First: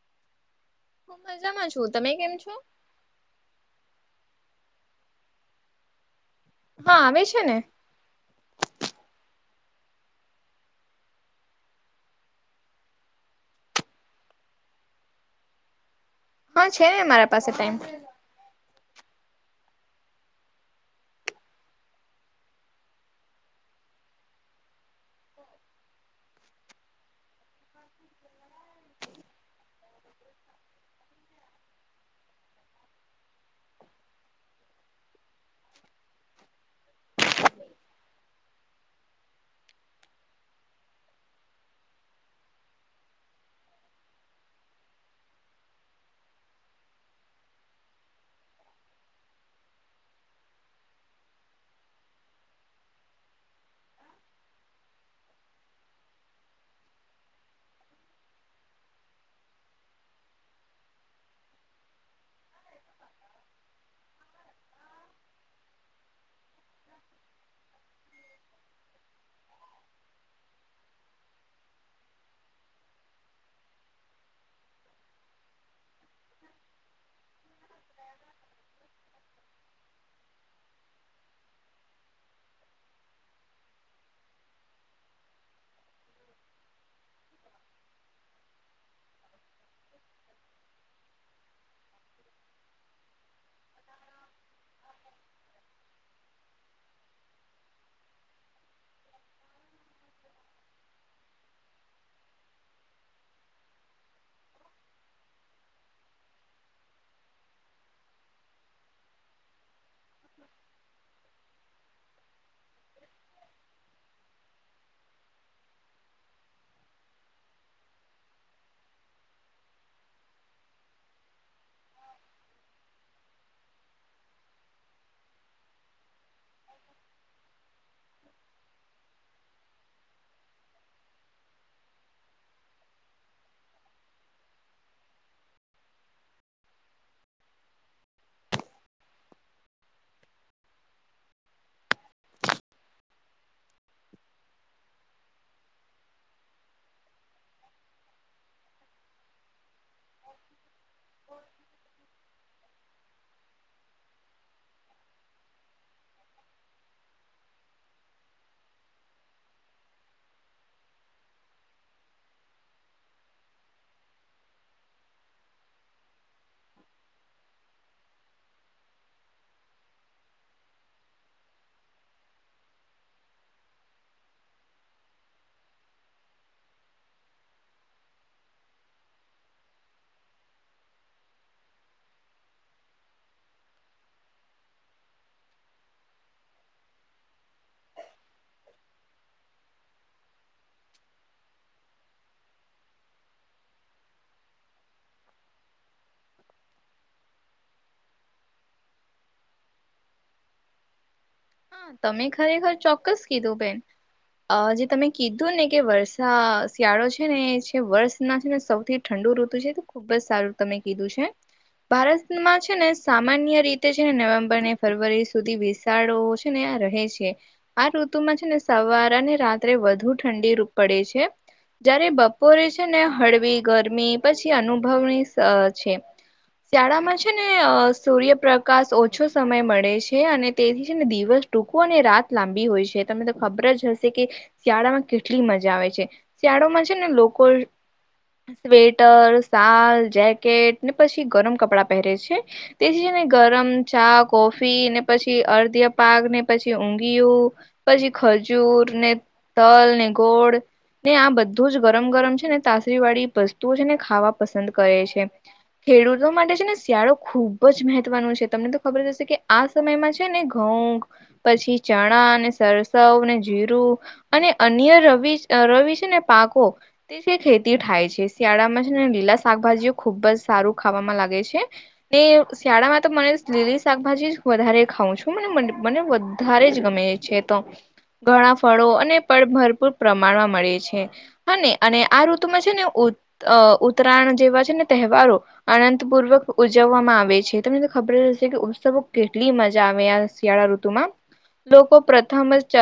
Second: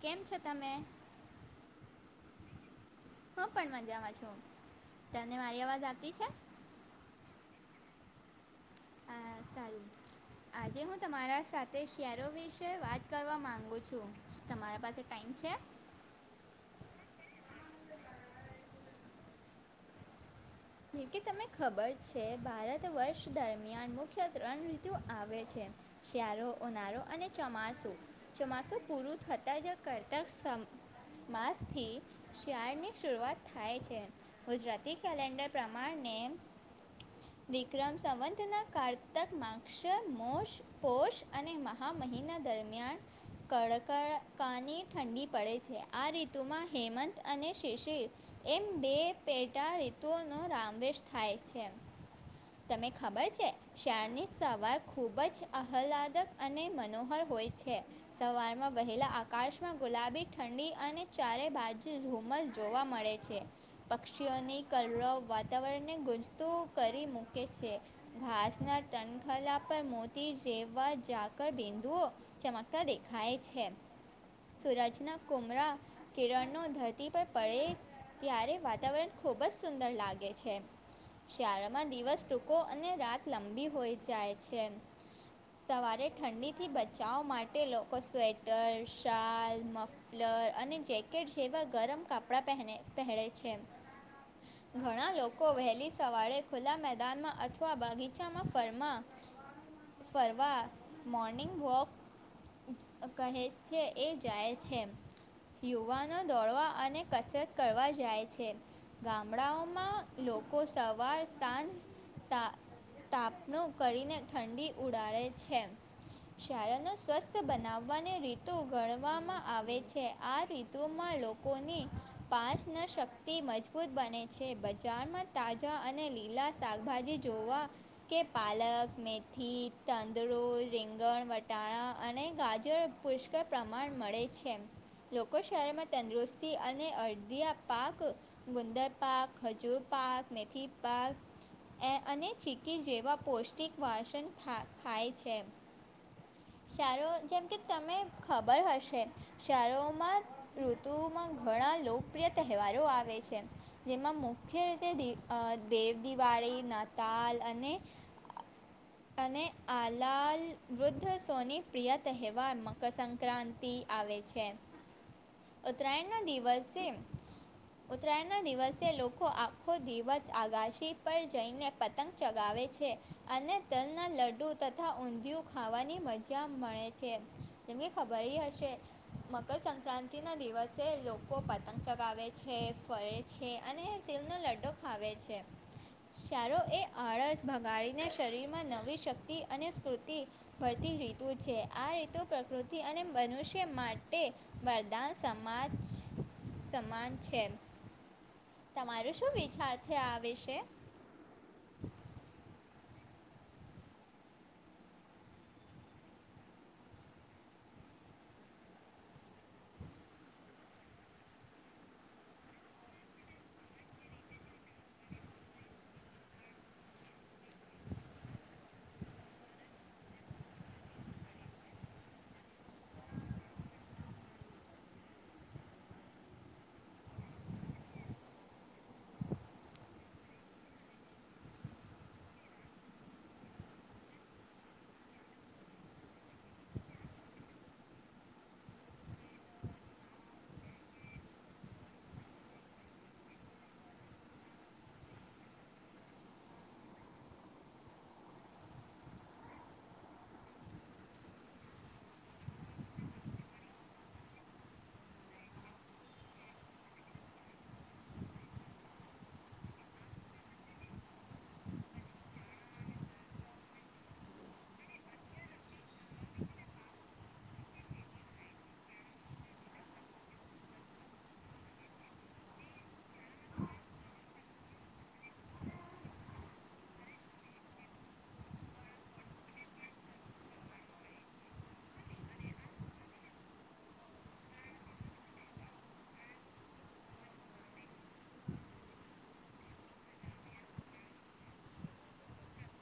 કેમ છો તમે હું મજામાં છું તમે કેમ છો હું પણ મજામાં છું તને મારી અવાજ આવ તી છે હા આવે છે ને આ સારીું [unintelligible] આજે હું તમારા સાથે શિયારો વિશે વાત કરવા માગું છું તમારા પાસે ટાઈમ છે હા છે ને મા રા પાસે ટાઈમ જોકે તને ખબર છે ભારત વર્ષ દરમિયાન મુખ્ય ત્રણ ઋતુ આવે છે શ્યારો ઓનારો અને ચોમાસું ચોમાસું પૂરું થતા જ કરતા માસથી શિયાળની શરૂઆત થાય છે ગુજરાતી કેલેન્ડર પ્રમાણનેમ વિક્રમ સંવંતના કારતક માગશર મોશ પોષ અને મહા મહિના દરમિયાન કડકડકાની ઠંડી પડે છે આ ઋતુમાં હેમંત અને શિષિર એમ બે પેટા ઋતુનો રામવેશ થાય છે. તને ખબર છે શેરની સવાર ખૂબ જ આહલાદક અને મનોહર હોય છે. સવારમાં વહેલા આકાશમાં ગુલાબી ઠંડી અને ચારે ભાજુ ધૂમસ જોવા મળે છે. પક્ષીઓની કલરવ વાતાવરણ ને ગુંજતું કરી મૂકે છે. ઘાસના ટણખલા પર મોતી જેવવા જાકર બિંદુઓ ચમકતા દેખાય છે. સૂરજના કુમરા કિરણો ધરતી પર પડે ત્યારે વાતાવરણ ખૂબ જ સુંદર લાગે છે. શિયાળામાં દિવસ ટૂંકો અને રાત લંબી હોઈ જાય છે. સવારે ઠંડીથી બચાવ માટે લોકો સ્વેટર, શાલ, મફ લર અને જેકેટ જેવા ગરમ કપડાં પહેને પહેરે છે. ઘણા લોકો વહેલી સવારે ખુલ્લા મેદાનમાં અથવા બગીચામાં ફરમા ફરવા મૉર્નિંગ વોક કહે છે એ જાય છે. યુવાનો દોડવા અને કસરત કરવા જાય છે ગામ. ગામડાંઓમાં લોકો સવાર સાંજ તા તાપનું કરીને ઠંડી ઉડાડે છે. શિયાળો ને સ્વસ્થ બનાવવાની ઋતુ ગણવામાં આવે છે આ ઋ તુમાં લોકોની પાસ નો શક્તિ મજબૂત બને છે બજારમાં તાજા અને લીલા શાકભાજી જોવા કે પાલક મેથી તાંદળું રીંગણ વટાણા અને ગાજર પુષ્કળ પ્રમાણ મળે છે. લોકો શહેરમાં તંદુરસ્તી અને અડદિયા પાક ગુંદર પાક ખજૂર પાક મેથી પારક એ અને ચી્કી જેવા પૌષ્ટિક વાસણ ખા ખાય છે. શહેરો જેમ કે તમે ખબર હશે શહેરો મા ઋતુમાં ઘણા લોકપ્રિય તહેવારો આવે છે. જેમાં મુખ્ય રીતે અહ દેવ દિવાળી નતાલ અને [unintelligible] [inaudible] અને આલાલ વૃદ્ધ સોની પ્રિય તહેવાર મકરસંક્રાંતિ આવે છે. [inaudible] ઉત્તરાયણના દિવસે ઉત્તરાયણના દિવસ સે દિવસ લોકો આખો દિવસ આગાશી પર જઈને પતંગ ચગાવે છે. અને તલના લડ્ડુ તથા ઊંધિયું ખાવાની મજા મળે છે. જેમકે ખબર હી હશે મકરસક્રાંતિ ના દિવસે લોકો પતંગ ચગાવે છે ફરે છે. અને તિલનો લડ્ડો ખાવે છે. શિયાળો એ આળસ ભગાડીને શરીરમાં નવી શક્તિ અને સ્કૃતિ ભરતી ઋતુ છે આ રીતુ પ્રકૃતિ અને મનુષ્ય માટે વરદાન સમાજ સામાન છે. તમારો શું વિચાર છે આ વિષય? હા, તમે ખરેખર ચોક્કસ કીધું બેન. અહ જે તમે કીધું ને કે વર્ષા શિયાળો છે ને છે વર્ષના છે ને સૌથી ઠંડુ ઋતુ છે તો ખુબ જ સારું તમે કીધું છે. ભારતમાં છે ને સામાન્ય રીતે છેને નવેમ્બર ને ફેબ્રુઆરી સુધી વિશાળો છે ને આ રહે છે. આ ઋતુમાં છે ને સવાર અને રાત્રે વધુ ઠંડી પડે છે જયારે બપોરે છે ને હળવી ગરમી પછી અનુભવણી છે શિયાળામાં છે ને અ સૂર્યપ્રકાશ ઓછો સમય મળે છે અને તેથી છે ને દિવ દિવસ ટૂંકો અને રાત લાંબી હોય છે તમને તો ખબર જ હશે કે શિયાળામાં કેટલી મજા આવે છે શિયાળોમાં છે ને લોકો સ્વેટર શલ જેકેટ ને પછી ગરમ કપડા પહેરે છે તેથી ને ગરમ ચા કોફી પછી અડધી પાક ને પછી ઊઘિયું પછી ખજૂર ને તલ ને ગોળ ને આ બધું જ ગરમ ગરમ છે ને તાસરી વાળી વસ્તુઓ છે ને ખાવા પસંદ કરે છે ખેડૂતો માટે છે ને શિયાળો ખુબ જ મહત્વનો છે તમને તો ખબર જ હશે કે આ સમયમાં છે ને ઘઉં પછી ચણા અને સરસવ અને જીરું અને અન્ય રવિ રવિ છે ને પાકો તેથી જ ખેતીઓ થાય છે શિયાળામાં છે ને લીલા શાકભાજીઓ ખુબ જ સારું ખાવામાં લાગે છે એ શિયાળામાં તો મને લીલી શાકભાજી વધારે ખાવઉં છું તો મને મ મને વધારે જ ગમે છે તો ઘણા ફળો અને પણ ભરપૂર પ્રમાણમાં મળે છે હા ને અને આ ઋતુમાં છે ને ઓ અ ઉત્તરાયણ જેવા છે ને તહેવારો અનંતપૂર્વક ઉજવવામાં આવે છે તમને તો ખબર જ હશે કે ઉત્સવો કેટલી મજા આવે આ શિયાળા ઋતુમાં લોકો પ્રથમ જ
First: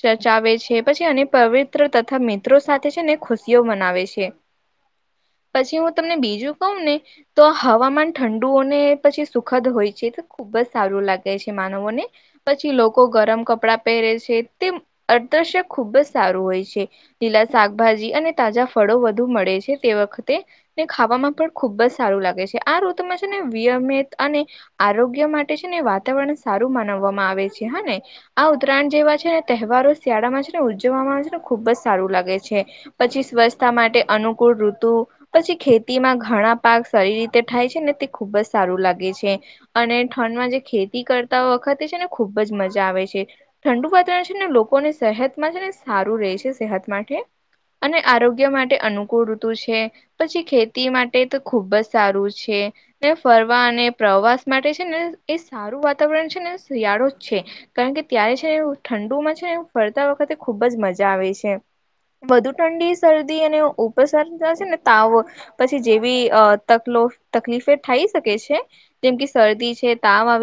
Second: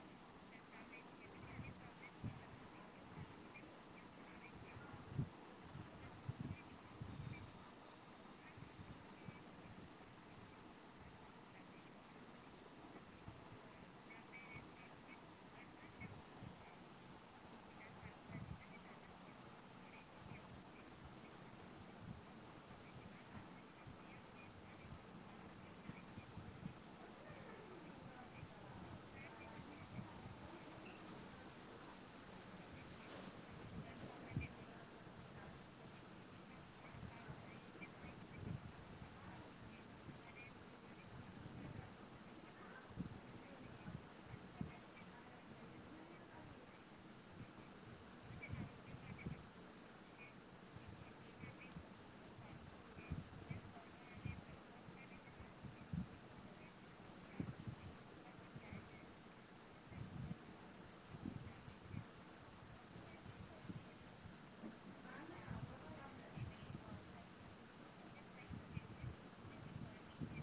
ચર્ચાવે છે પછી અને પવિત્ર તથા મિત્રો સાથે છે ને ખુશીઓ મનાવે છે પછી હું તમને બીજું કઉ ને તો હવામાન ઠંડુ ને પછી સુખદ હોય છે તો ખુબ જ સારું લાગે ગે છે માનવોને પછી લોકો ગરમ કપડા પહેરે છે તે અદ્રશ્ય ખુબ જ સારું હોય છે લીલા શાકભાજી અને તાજા ફળો વધુ મળે છે તે વખતે ને ખાવામાં પણ ખુબ જ સારું લાગે છે આ ઋતુમાં છે ને [unintelligible] અને આરોગ્ય માટે છે ને વાતાવરણ સારું માનાવવામાં આવે છે હા ને આ ઉત્તરાયણ જેવા છે ને તહેવારો શિયાળામાં છે ને ઉજવવામાં આવે છે ને ખુબ જ સારું લાગે છે પછી સ્વચ્છતા માટે અનુકૂળ ઋતુ પછી ખેતીમાં ઘણા પાક સારી રીતે થાય છે ને તે ખુબ જ સારું લાગે છે અને ઠંડમાં જે ખેતી કરતા વખતે છે ને ખુબ જ મજા આવે છે ઠંડુ વાતાવરણ છે ને લોકોને સેહતમાં છે ને સારું રહે છે સેહત માટે અને આરોગ્ય માટે અનુકૂળ ઋતુ છે પછી ખેતી માટે તો ખુબ જ સારું છે ફરવા અને પ્રવાસ માટે છે ને એ સારું વાતાવરણ છે ને શિયાળો જ છે કારણ કે ત્યારે છે ઠંડુમાં છે ફરતા વખતે ખુબ જ મજા આવે છે વધુ ઠંડી શરદી અને ઉપસર થશે ને તાવો પછી જેવીક તકલીફે થાય શકે છે જેમ કે શરદી છે તામ આવે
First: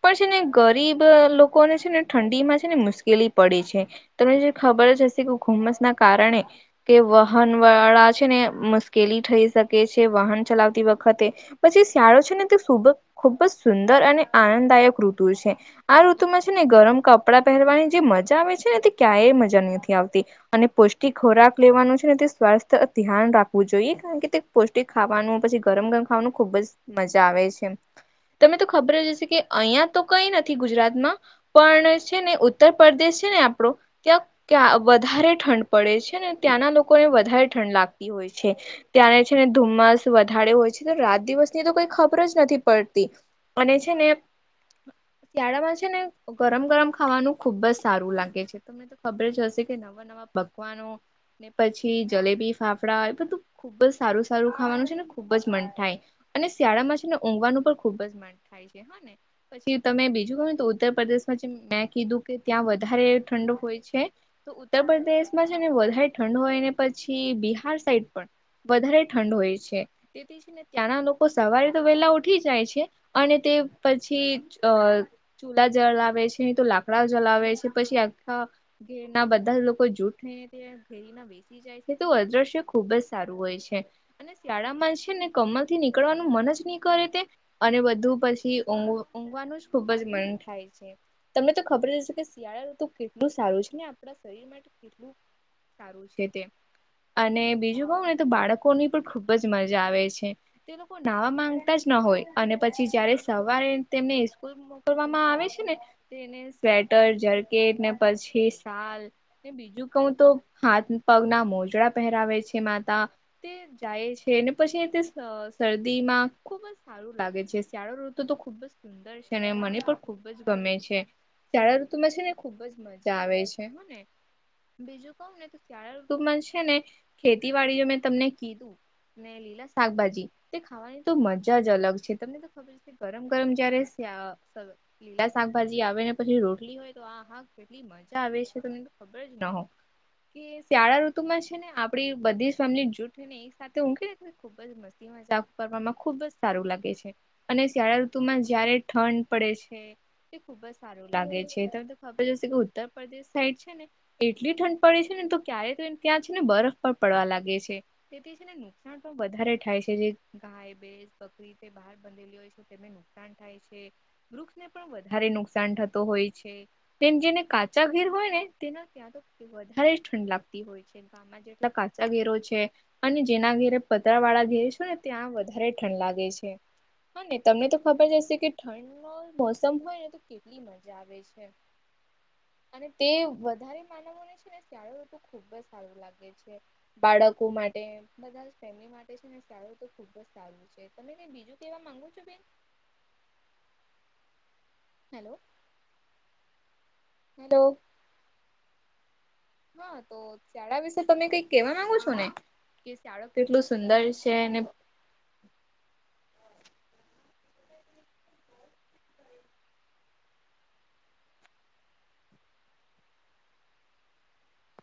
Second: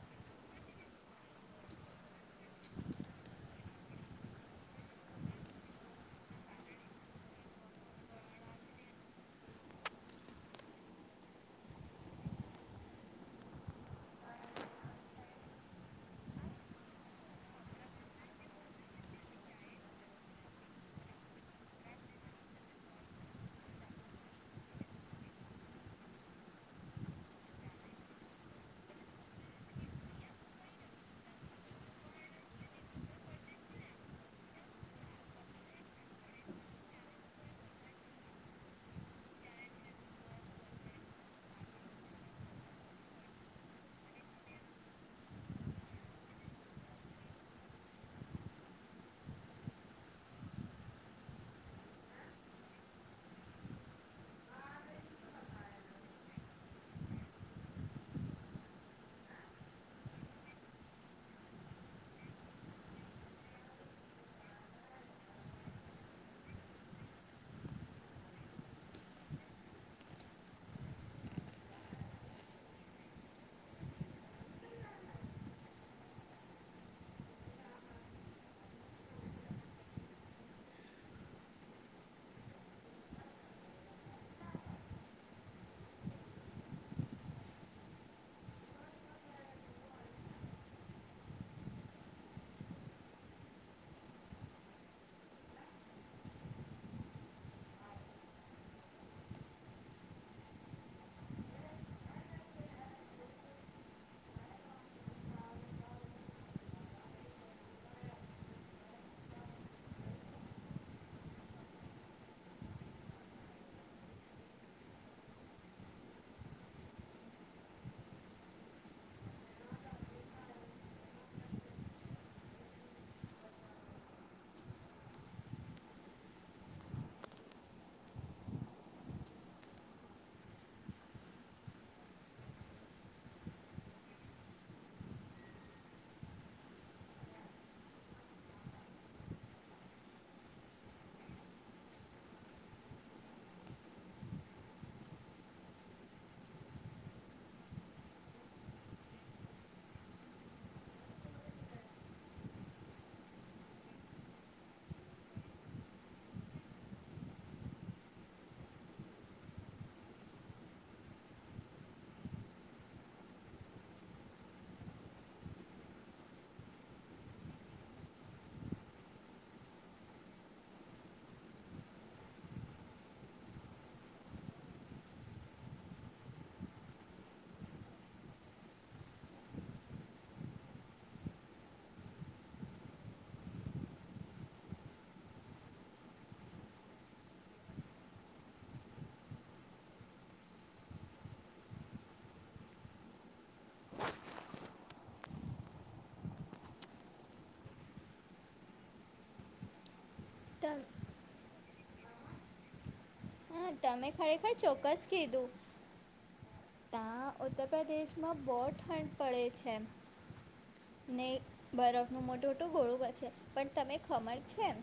પણ છે ને ગરીબ લોકોને છે ને ઠંડી માં છે ને મુશ્કેલી પડે છે તમને જે ખબર જ હશે કે ઘુમ્મસ ના કારણે કે વાહન વાળા છે ને મુશ્કેલી થઈ શકે છે વાહન ચલાવતી વખતે પછી શિયાળો છે ને તે સુબ ખુબ જ સુંદર અને આનંદદાયક ઋતુ છે આ ઋતુમાં છે ને ગરમ કપડાં પહેરવાની જે મજા આવે છે ને તે ક્યાય મજા નથી આવતી અને પૌષ્ટિક ખોરાક લેવાનો છે ને તે સ્વાસ્થ્ય ધ્યાન રાખવું જોઈએ કારણ કે તે પષ્ટિક ખાવાનું પછી ગરમ ગરમ ખાવાનું ખુબ જ મજા આવે છે તમે તો ખબર જ હશે કે અહિયાં તો કઈ નથી ગુજરાતમાં પણ છે ને ઉત્તરપદેશ છે ને આપણો ત્યાં ક્યાં વધારે ઠંડ પડે છે ને ત્યાંના લોકોને વધારે ઠંડ લાગતી હોય છે ત્યાં છે ને ધુમ્મામસ વધારે હોય છે તો રાત દિવસની તો કોઈ ખબર જ નથી પડતી મને છે ને. શિયાળામાં છે ને ગરમ ગરમ ખાવાનું ખુબ જ સારું લાગે છે. તમને તો ખબર જ હશે કે નવા નવા પકવાનો ને, પછી જલેબી ફાફડા એ બધું ખુબ જ સારું સારું ખાવાનું છે ને ખુબ જ મન થાય, અને શિયાળામાં છે ને ઊંઘવાનું પણ ખુબ જ મન થાય. થાય છે હા ને. પછી તમે બીજું કહ ને તો ઉત્તર પ્રદેશમાં જે મેં કીધું કે ત્યાં વધારે ઠંડો હોય છે. તો ઉત્તર પ્રદેશમાં છે ને વધારે ઠંડ હોયને પછી બિહાર સાઈડ પણ. વધારે ઠંડ હોય છે, તેથી છેને ત્યાંના લોકો સવારે તો વહેલા ઉઠી જાય છે. અને તે પછી અ ચૂલા જલાવે છે તો લાકડા જલાવે છે પછી આખા ઘે ના બધા જ લોકો જૂઠ ત સી જાય છે તો અદ્રશ્ય ખુબ જ સારું હોય છે. અને શિયાળામાં છે ને કમલ થી નીકળવાનું મન જ નહીં કરે, તે અને બધ પછી ઊંઘ ઊંઘવાનું જ ખુબ જ મન થાય છે. તમને તો ખબર જ હશે કે શિયાળા ઋતુ કેટલું સારું છે, ને આપણા શરીર માટે કે સારું છે તે. અને બીજું કઉ ને તો બાળકોની પણ ખુબ જ મજા આવે છે. તે લોકો નાવા માંગતા જ ના હોય અને પછી જયારે સવારે તેમને સ્કૂલ મોકલવામાં આવે છે ને. ને સ્વેટર જર્કેટ ને પછી શાલ. બીજું કઉ તો હાથ પગના મોજડા પહેરાવે છે માતા. જાય છે ને પછી તે શરદી માં ખુબ જ સારું લાગે છે. શિયાળો ઋતુ તો ખુબ જ સુંદર છે અને મને પણ ખુબ જ ગમે છે. જાળા ઋતુ માં છે ને ખુબ જ મજા આવે છેને. બીજું ક ને શળા છે ને ખેતીવાડી મેં તમને કીધું. લીલા શાકભાજી, તે ખાવાની તો મજા જ અલગ છે. તમને તો ખબર ગરમ ગરમ જયારે લીલા શાકભાજી આવે ને પછી રોટલી હોય તો કેટલી મજા આવે છે તને તો ખબર જ ન હો. કે શ્યાળા ઋતુમાં છે ને આપડી બધી જ ફેમલી જૂઠ ને એ સાથે ઉકે ખુબ જ મસ્તી મજાક કરવામાં ખુબ જ સારું લાગે છે. અને શ્યાળા ઋતુ માં જયારે ઠંડ પડે છે. ખુબ જ સારું લાગે છે તમને ખબર જશે કે ઉત્તર પ્રદેશ સાઈડ છે ને. એટલી ઠંડ પડે છે ને તો ક્યારે તો ત્યાં છે ને બરફ પણ પડવા લાગે છે, થી નુકસાન તો વધારે થાય છે, જે ગાય બેસ બકરી બાર બ હોય છેને નુકસાન થાય છે, વૃક્ષને વધારે નુકસાન થતો હોય છે, તેમ જેને કાચા ઘીર હોય ને તેના ત્યાં વધારે જ ઠંડ લાગતી હોય છે, ગામમાં જેટલા કાચા ઘેરો છે. અને જેના ઘેરે પતર વાળા ઘેરે છું ને ત્યાં વધારે ઠંડ લાગે છે. હા ને તમને તો ખબર જશે કે ઠંડ ન મોસમ હોય ને તો કેટલી મજા આવે છે. અને તે વધારે માનવોને છે ને શળોઋતુ ખબ જ સારું લાગે છે બાળકો માટે બધા ફેમ માટે છે ને. સારો તો ખુબ જ સારું છે તમે બીજું કેવા માંગુ છો બેન. હેલો. હલો. હા તો તમ શિયાળા વિશે તમે કઈ કેવા માંગો છો ને? શાળો કેટલું હા સુંદર તમે છે ખરેખર અને ચોક્કસ કીધું. ત્યાં ઉત્તર પ્રદેશમાં બહુ ઠંડ પડે છે. ને બરફનું મોટું મોટું ઘોળું બ છે પણ તમે ખમર છે એમ.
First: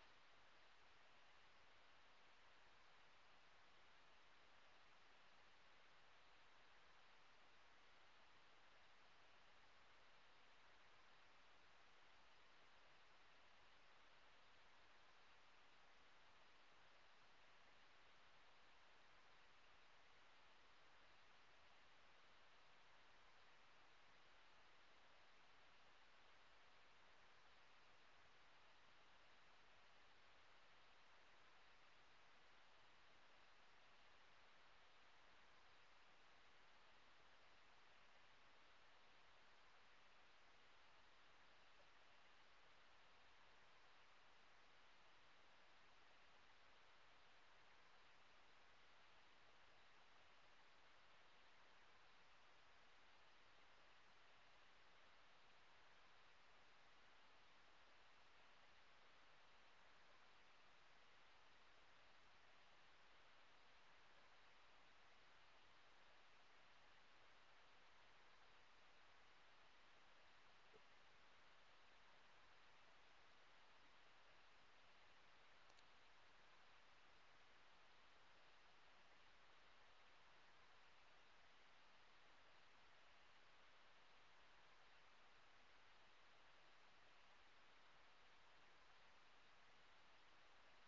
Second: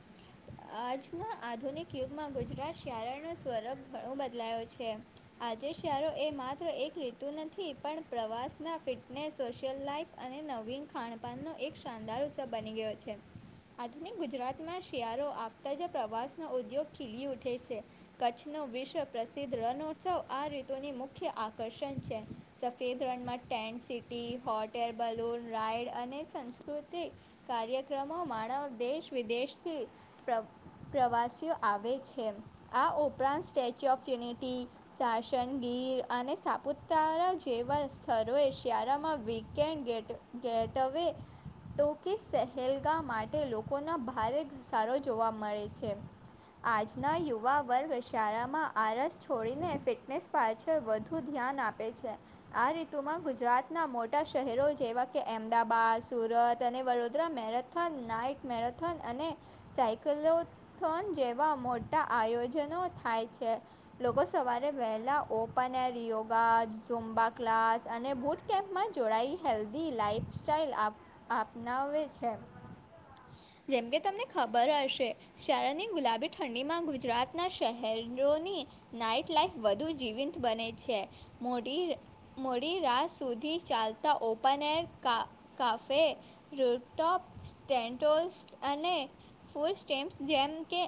આજના આધુનિક યુગમાં ગુજરાત શારાનો સ્વરૂપ ઘણો બદલાયો છે. આજે શહેરો એ માત્ર એક રીતુ નથી પણ પ્રવાસના ફિટનેસ સોશિયલ લાઈફ અને નવીન ખાણપાનનો એક શાનદાર ઉત્સવ બની ગયો છે. આધુનિક ગુજરાતમાં શિયાળો આપતા જ પ્રવાસનો ઉદ્યોગ ખીલી ઉઠે છે. કચ્છનો વિશ્વ પ્રસિદ્ધ રણોત્સવ આ રીધોની મુખ્ય આકર્ષણ છે. સફેદ રણમાં tent city hot air balloon ride અને સંસ્કૃતિક કાર્યક્રમો માનવ દેશ વિદેશથી પ્ર પ્રવાસીઓ આવે છે આ ઉપરાંત statue of unity Sasan Gir અને સાપુતારા જેવા સ્થળોએ શિયાળામાં વીકેન્ડ ગેટ ગેટ અવે તો કે સહેલગા માટે લોકોનો ભારે ઘસારો જોવા મળે છે. આજના નવા વર્ગ શાળામાં આરસ છોડીને ફિટનેસ પાછળ વધુ ધ્યાન આપે છે. આ ઋતુમાં ગુજરાતના મોટા શહેરો જેવા કે અમદાવાાદ સુરત અને Vadodara marathon night marathon અને સાયક્લોથોન જેવા મોટા આયોજનો થાય છે. લોકો સવારે વહેલા ઓપન એર યોગા ઝુંમ્બા ક્લાસ અને બુટ આ કેમ્પમાં જોડાયેલ હેલ્ધી લાાઈફસ્ટાાઈલ અપનાવે છે. જેમકે તમને ખબર હશે શાળાની ગુલાબી ઠંડી માંગુ ગુજરાતનાં શહેરોની નાઈટ લાાઈફ વધુ જીવંત બને છે. મોડી મોડી રાત સુધી ચાલતા ઓપન એર કા કાફે રો ટોપ સ્ટેન્ટો અને ફૂલ સ્ટેમ્સ જેમ કે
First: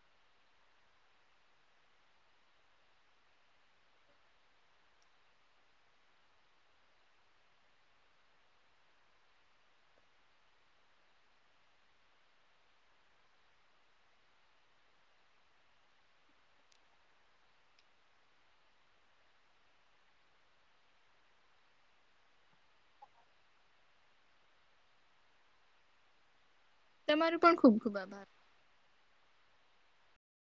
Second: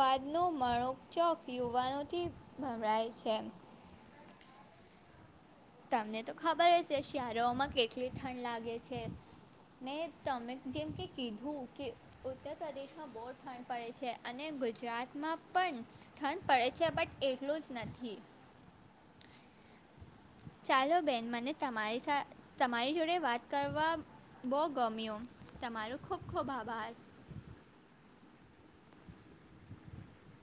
વાદનો મણોકચોક યુવાનોથી ભભળાય છે. તમને તો ખબર હ છે શિયાારોમાં કેટલી ઠંડ લાગે છે. મેં તમે જેમ કે કીધું કે ઉત્તર પ્રદેશમાં બહુ ઠંડ પડે છે અને ગુજરાતમાં પણ ઠંડ પડે છે બટ એટલું જ નથી. ચાલો બેન મને તમારી તમારી જોડે વાત કરવા બહુ ગમ્યું તમારુ ખૂબ ખૂબ આભાર. તમાર પણ ખુબ ખુબ આભાર. [unintelligible]